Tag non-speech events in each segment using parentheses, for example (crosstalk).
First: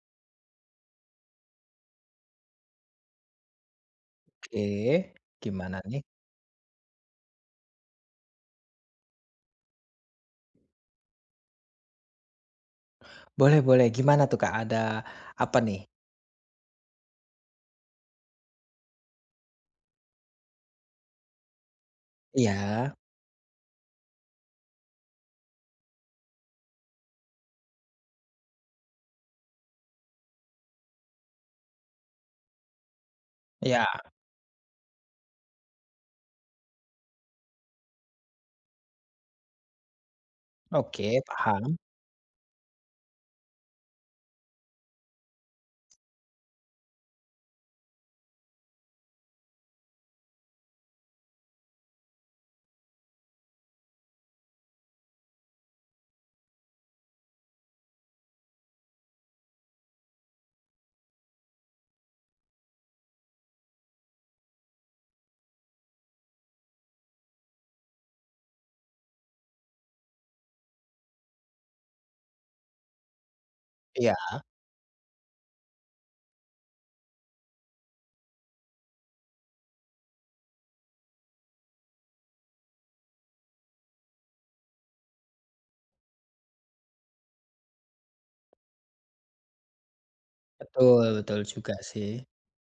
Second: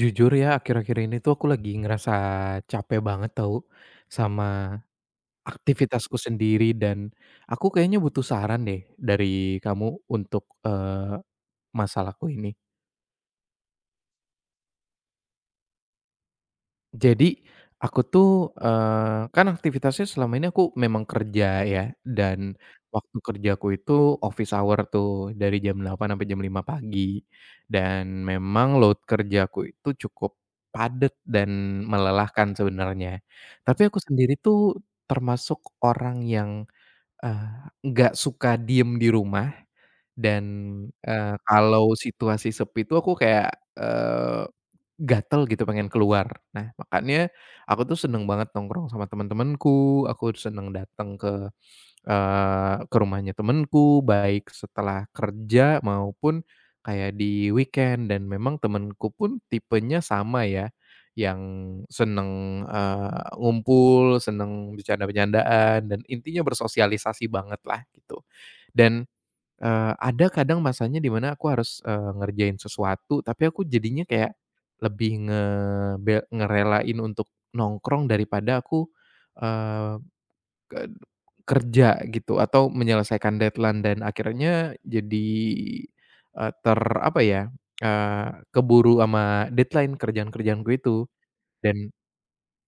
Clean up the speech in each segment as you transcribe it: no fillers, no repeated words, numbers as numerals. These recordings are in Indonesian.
Jujur ya, akhir-akhir ini tuh aku lagi ngerasa capek banget tau sama Oke, gimana nih? aktivitasku sendiri. Dan aku kayaknya butuh saran deh dari kamu untuk masalahku ini. Boleh boleh, gimana tuh, Kak? Ada apa nih? Jadi, aku tuh, kan aktivitasnya selama ini aku memang kerja ya, dan Iya, waktu kerjaku itu office hour tuh, dari jam delapan sampai jam lima pagi. Dan memang load kerjaku itu cukup padat dan melelahkan sebenarnya. Tapi iya, aku sendiri tuh termasuk orang yang, eee, nggak suka diem di rumah dan, oke, paham. kalau situasi sepi itu aku kayak, gatel gitu pengen keluar. Nah, makanya aku tuh seneng banget nongkrong sama temen-temenku, aku seneng dateng ke, ke rumahnya temenku, baik setelah kerja maupun kayak di weekend. Dan memang temenku pun tipenya sama ya, yang seneng, ngumpul, seneng bercanda-bercandaan, dan intinya bersosialisasi bangetlah gitu. Dan ada kadang masanya di mana aku harus, ngerjain sesuatu, tapi aku jadinya Iya, kayak lebih ngerelain untuk nongkrong daripada aku, eee, ke kerja gitu atau menyelesaikan deadline. Dan akhirnya jadi, eee, ter apa ya, eee, keburu sama deadline kerjaan-kerjaanku betul itu, betul juga dan sih.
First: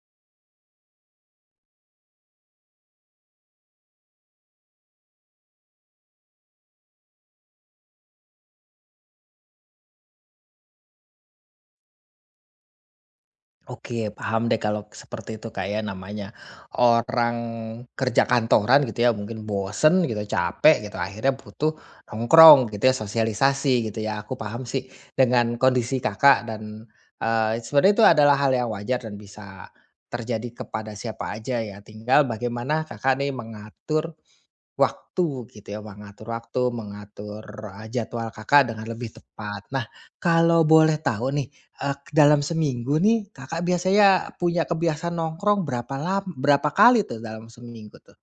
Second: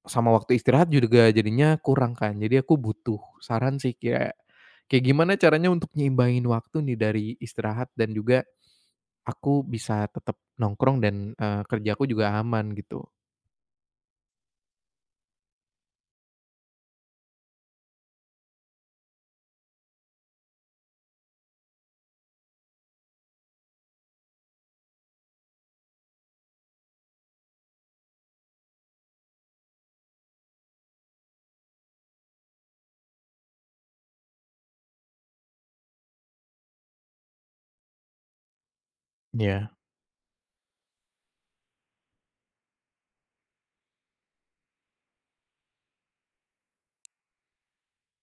sama waktu istirahat juga jadinya kurang kan. Jadi aku butuh saran sih, kayak kayak gimana caranya untuk nyimbangin waktu nih dari istirahat dan juga aku bisa tetap nongkrong dan, kerjaku juga aman gitu. Oke, paham deh kalau seperti itu, kayak namanya orang kerja kantoran gitu ya, mungkin bosen gitu, capek gitu, akhirnya butuh nongkrong gitu ya, sosialisasi gitu ya. Aku paham sih dengan kondisi Kakak dan, sebenarnya itu adalah hal yang wajar dan bisa terjadi kepada siapa aja ya, tinggal bagaimana Kakak nih mengatur waktu gitu ya, mengatur waktu, mengatur, jadwal Kakak dengan lebih tepat. Ya. Nah, kalau boleh tahu nih, dalam seminggu nih Kakak biasanya punya kebiasaan nongkrong berapa lama berapa kali tuh dalam seminggu tuh?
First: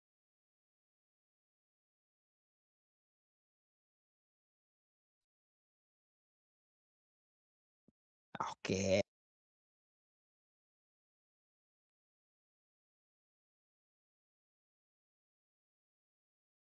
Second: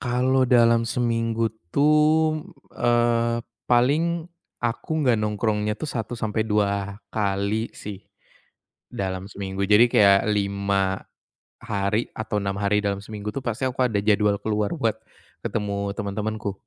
Kalau dalam seminggu tuh, eee, paling aku nggak, nongkrongnya tuh satu sampai 2 kali sih Oke. dalam seminggu. Jadi kayak 5 hari atau 6 hari dalam seminggu tuh pasti aku ada jadwal keluar buat ketemu teman-temanku.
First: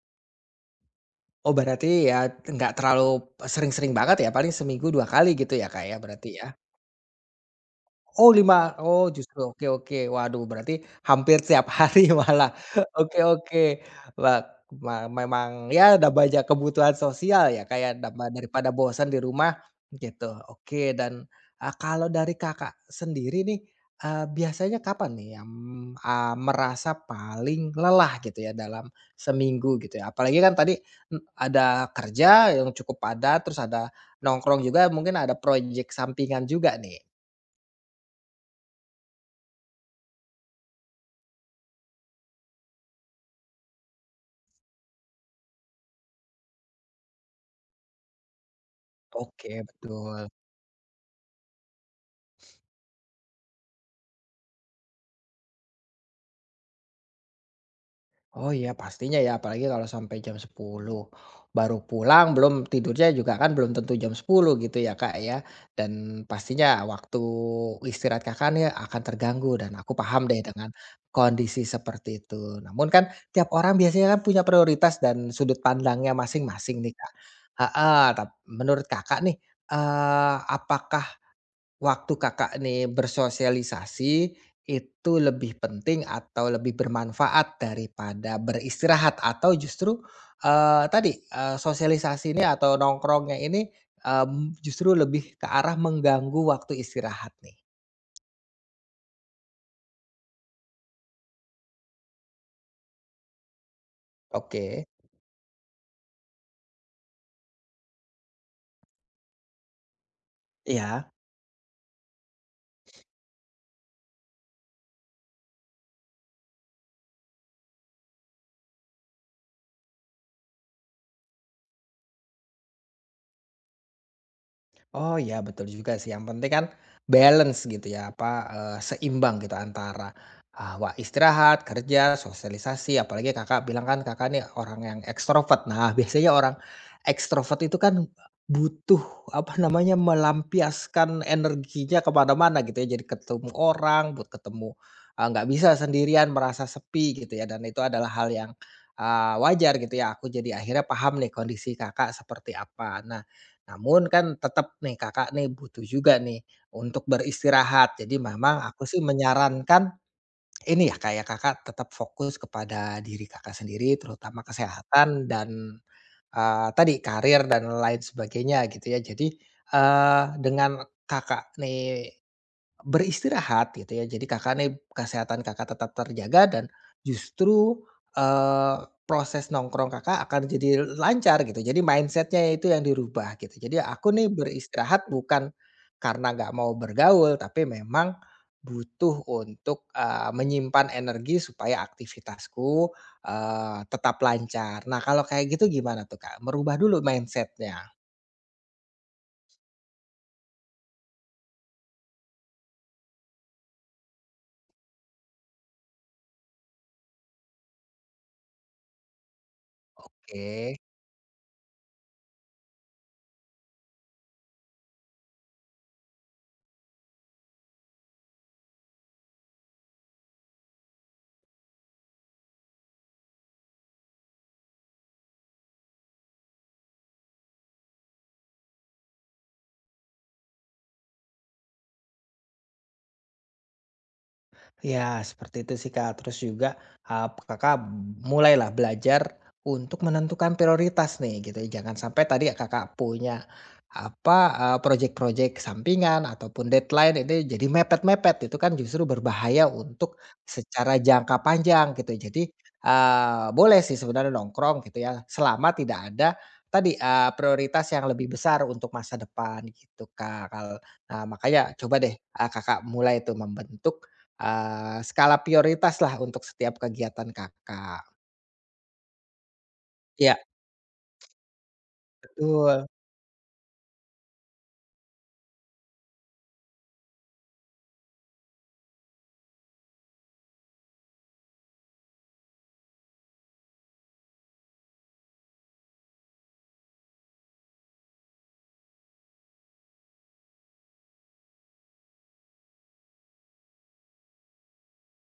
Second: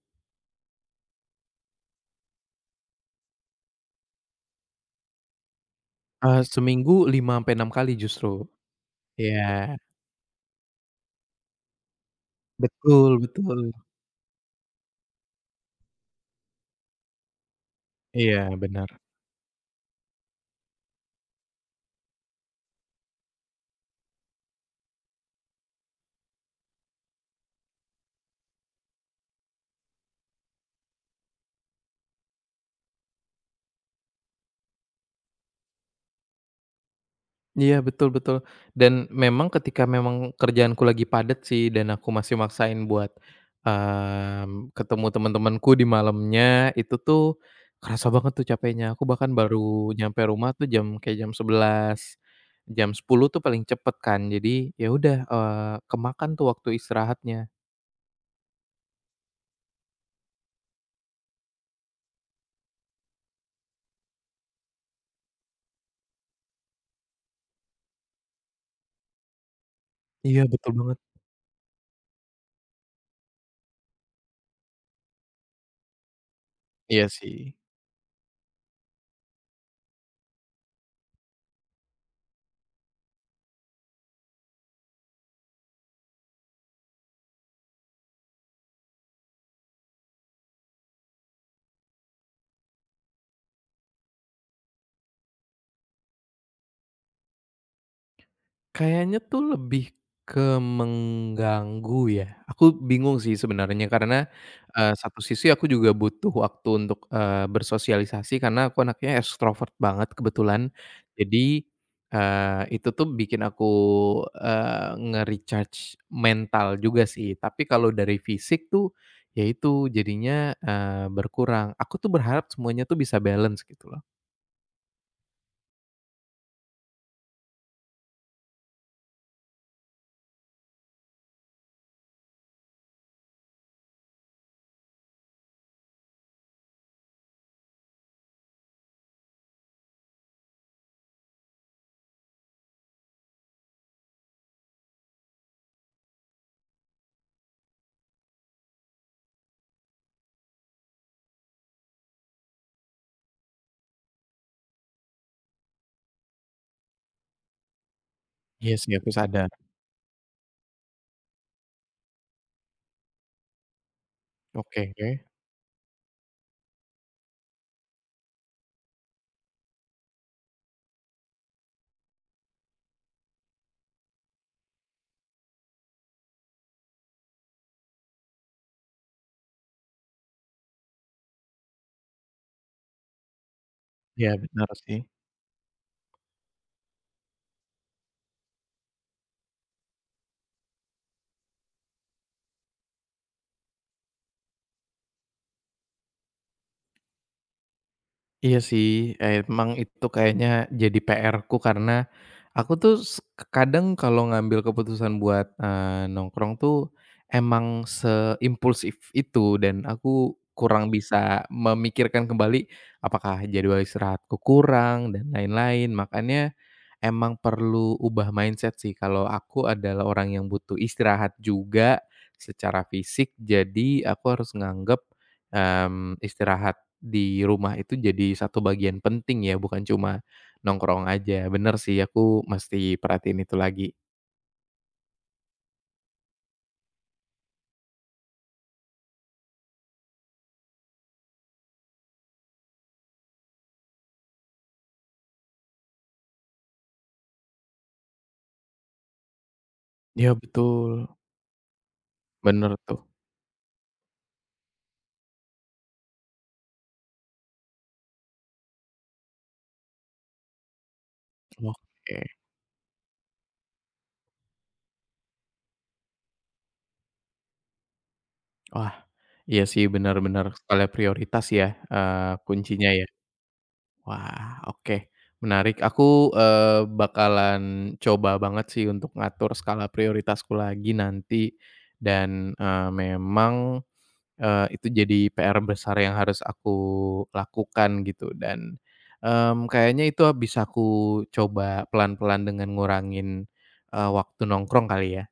Oh berarti ya nggak terlalu sering-sering banget ya, paling seminggu 2 kali gitu ya, Kak, ya berarti ya? Seminggu 5 ampe 6 kali Oh justru. 5, oh justru, oke Iya, oke. Waduh berarti hampir tiap hari (laughs) malah. betul Oke oke. betul. Wah, memang ya ada banyak kebutuhan sosial ya kayak ya, Iya, daripada benar. bosan di rumah gitu. Oke dan, kalau dari Kakak sendiri nih, biasanya kapan nih yang, merasa paling lelah gitu ya dalam seminggu gitu ya? Apalagi kan tadi, ada kerja yang cukup padat, terus ada nongkrong juga, mungkin ada proyek sampingan juga nih. Iya, betul betul. Dan memang ketika memang kerjaanku lagi padat sih dan aku masih maksain buat, ketemu teman-temanku di malamnya, itu tuh kerasa banget tuh capeknya. Aku bahkan Oke, baru nyampe betul. rumah tuh jam kayak jam 10 tuh paling cepet kan. Jadi ya udah, kemakan tuh waktu istirahatnya. Oh iya pastinya ya, apalagi kalau sampai jam sepuluh baru pulang, belum tidurnya juga kan belum tentu jam sepuluh gitu ya, Kak, ya. Dan pastinya waktu istirahat Kakak nih akan terganggu dan aku paham Iya, deh dengan betul banget. kondisi seperti itu. Namun kan tiap orang biasanya kan punya prioritas dan sudut pandangnya masing-masing nih, Iya Kak. sih. Heeh, menurut Kakak nih, apakah waktu Kakak nih bersosialisasi, itu lebih penting atau lebih bermanfaat daripada beristirahat? Atau justru, tadi, sosialisasi ini atau nongkrongnya ini, justru lebih ke arah mengganggu waktu istirahat nih? Kayaknya tuh lebih ke mengganggu ya. Aku bingung sih sebenarnya karena, Oke. Satu sisi aku juga butuh waktu untuk, bersosialisasi karena aku anaknya ekstrovert banget kebetulan. Iya. Jadi, itu tuh bikin aku, nge-recharge mental juga sih. Tapi kalau dari fisik tuh, ya itu jadinya, berkurang. Aku tuh berharap semuanya tuh bisa balance gitu loh. Oh ya betul juga sih, yang penting kan balance gitu ya, apa, seimbang gitu antara, istirahat, kerja, sosialisasi, apalagi Kakak bilang kan Kakak nih orang yang ekstrovert. Nah, (laughs) biasanya orang ekstrovert itu kan butuh, apa namanya, melampiaskan energinya kemana mana gitu ya, jadi ketemu orang, buat ketemu, nggak bisa sendirian, merasa sepi gitu ya, dan itu adalah hal yang, wajar gitu ya. Aku jadi akhirnya paham nih kondisi Kakak seperti apa. Nah namun kan tetap nih Kakak nih butuh juga nih untuk beristirahat. Jadi memang Iya aku sih, sih aku sadar. menyarankan ini ya kayak Kakak tetap fokus kepada diri Kakak sendiri terutama Oke, oke. kesehatan dan, tadi karir dan lain sebagainya gitu ya. Jadi, dengan Kakak nih beristirahat gitu ya, jadi Kakak nih kesehatan Kakak tetap terjaga dan justru, proses nongkrong Kakak akan jadi lancar gitu, jadi mindsetnya itu yang dirubah gitu. Jadi aku Iya, nih benar sih. beristirahat bukan karena nggak mau bergaul, tapi memang butuh untuk, menyimpan energi supaya aktivitasku, tetap lancar. Nah kalau kayak gitu gimana tuh Kak? Merubah dulu mindsetnya? Iya sih, emang itu kayaknya jadi PR-ku karena aku tuh s kadang kalau ngambil keputusan buat, nongkrong tuh emang seimpulsif itu, dan aku Oke. kurang bisa memikirkan kembali apakah jadwal istirahatku kurang dan lain-lain. Emang perlu ubah mindset sih, kalau aku adalah orang yang butuh istirahat juga secara fisik. Jadi aku harus nganggep, istirahat di rumah itu jadi satu bagian penting ya, bukan cuma nongkrong aja. Bener sih, aku mesti perhatiin itu lagi. Ya, seperti itu sih, Kak. Terus juga, Kakak mulailah belajar untuk menentukan prioritas nih, gitu. Jangan sampai tadi ya Kakak punya, apa, projek-projek sampingan ataupun deadline ini jadi mepet-mepet, itu kan justru berbahaya untuk Ya secara betul. jangka panjang, gitu. Jadi, Bener tuh. Boleh sih sebenarnya nongkrong gitu ya, selama tidak ada tadi, prioritas yang lebih besar untuk masa depan, gitu, Kak. Nah, makanya coba deh, Oke. Kakak mulai itu membentuk skala prioritas lah untuk setiap kegiatan Kakak. Wah, iya sih, Iya. benar-benar skala prioritas ya, Betul. kuncinya ya. Wah, oke. Menarik. Aku, bakalan coba banget sih untuk ngatur skala prioritasku lagi nanti, dan, memang, itu jadi PR besar yang harus aku lakukan gitu. Dan, kayaknya itu bisa aku coba pelan-pelan dengan ngurangin, waktu nongkrong kali ya?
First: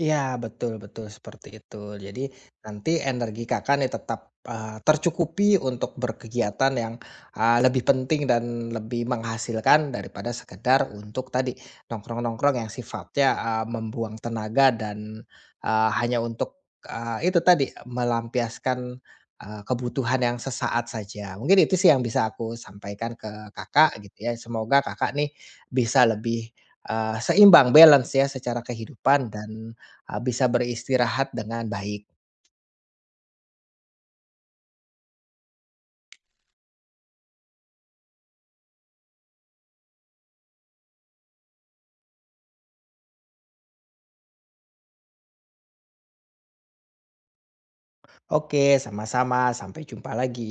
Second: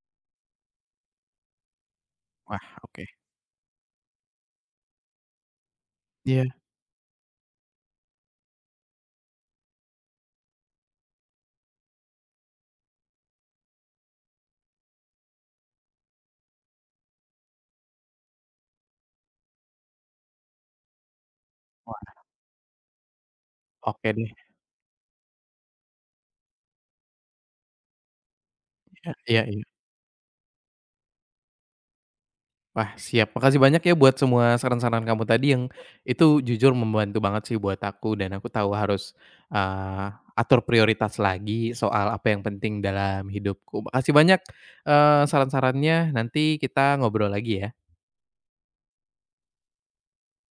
Iya, betul betul, seperti itu. Jadi Wah, nanti oke. energi Kakak nih tetap, tercukupi untuk Iya. berkegiatan yang, lebih penting dan lebih menghasilkan daripada sekedar untuk tadi, nongkrong-nongkrong yang sifatnya, membuang tenaga dan, hanya untuk, itu tadi, melampiaskan, kebutuhan yang sesaat saja. Mungkin itu sih yang Wah, bisa aku sampaikan ke Kakak oke gitu deh. ya. Semoga Kakak nih bisa lebih, seimbang, balance ya secara Iya, kehidupan iya, iya. dan bisa beristirahat dengan baik. Wah, siap. Makasih banyak ya buat semua saran-saran kamu tadi, yang itu jujur membantu banget sih buat aku. Dan aku tahu harus, atur prioritas lagi soal apa yang penting dalam hidupku. Makasih banyak, saran-sarannya, nanti kita ngobrol lagi ya. Oke, sama-sama, sampai jumpa lagi.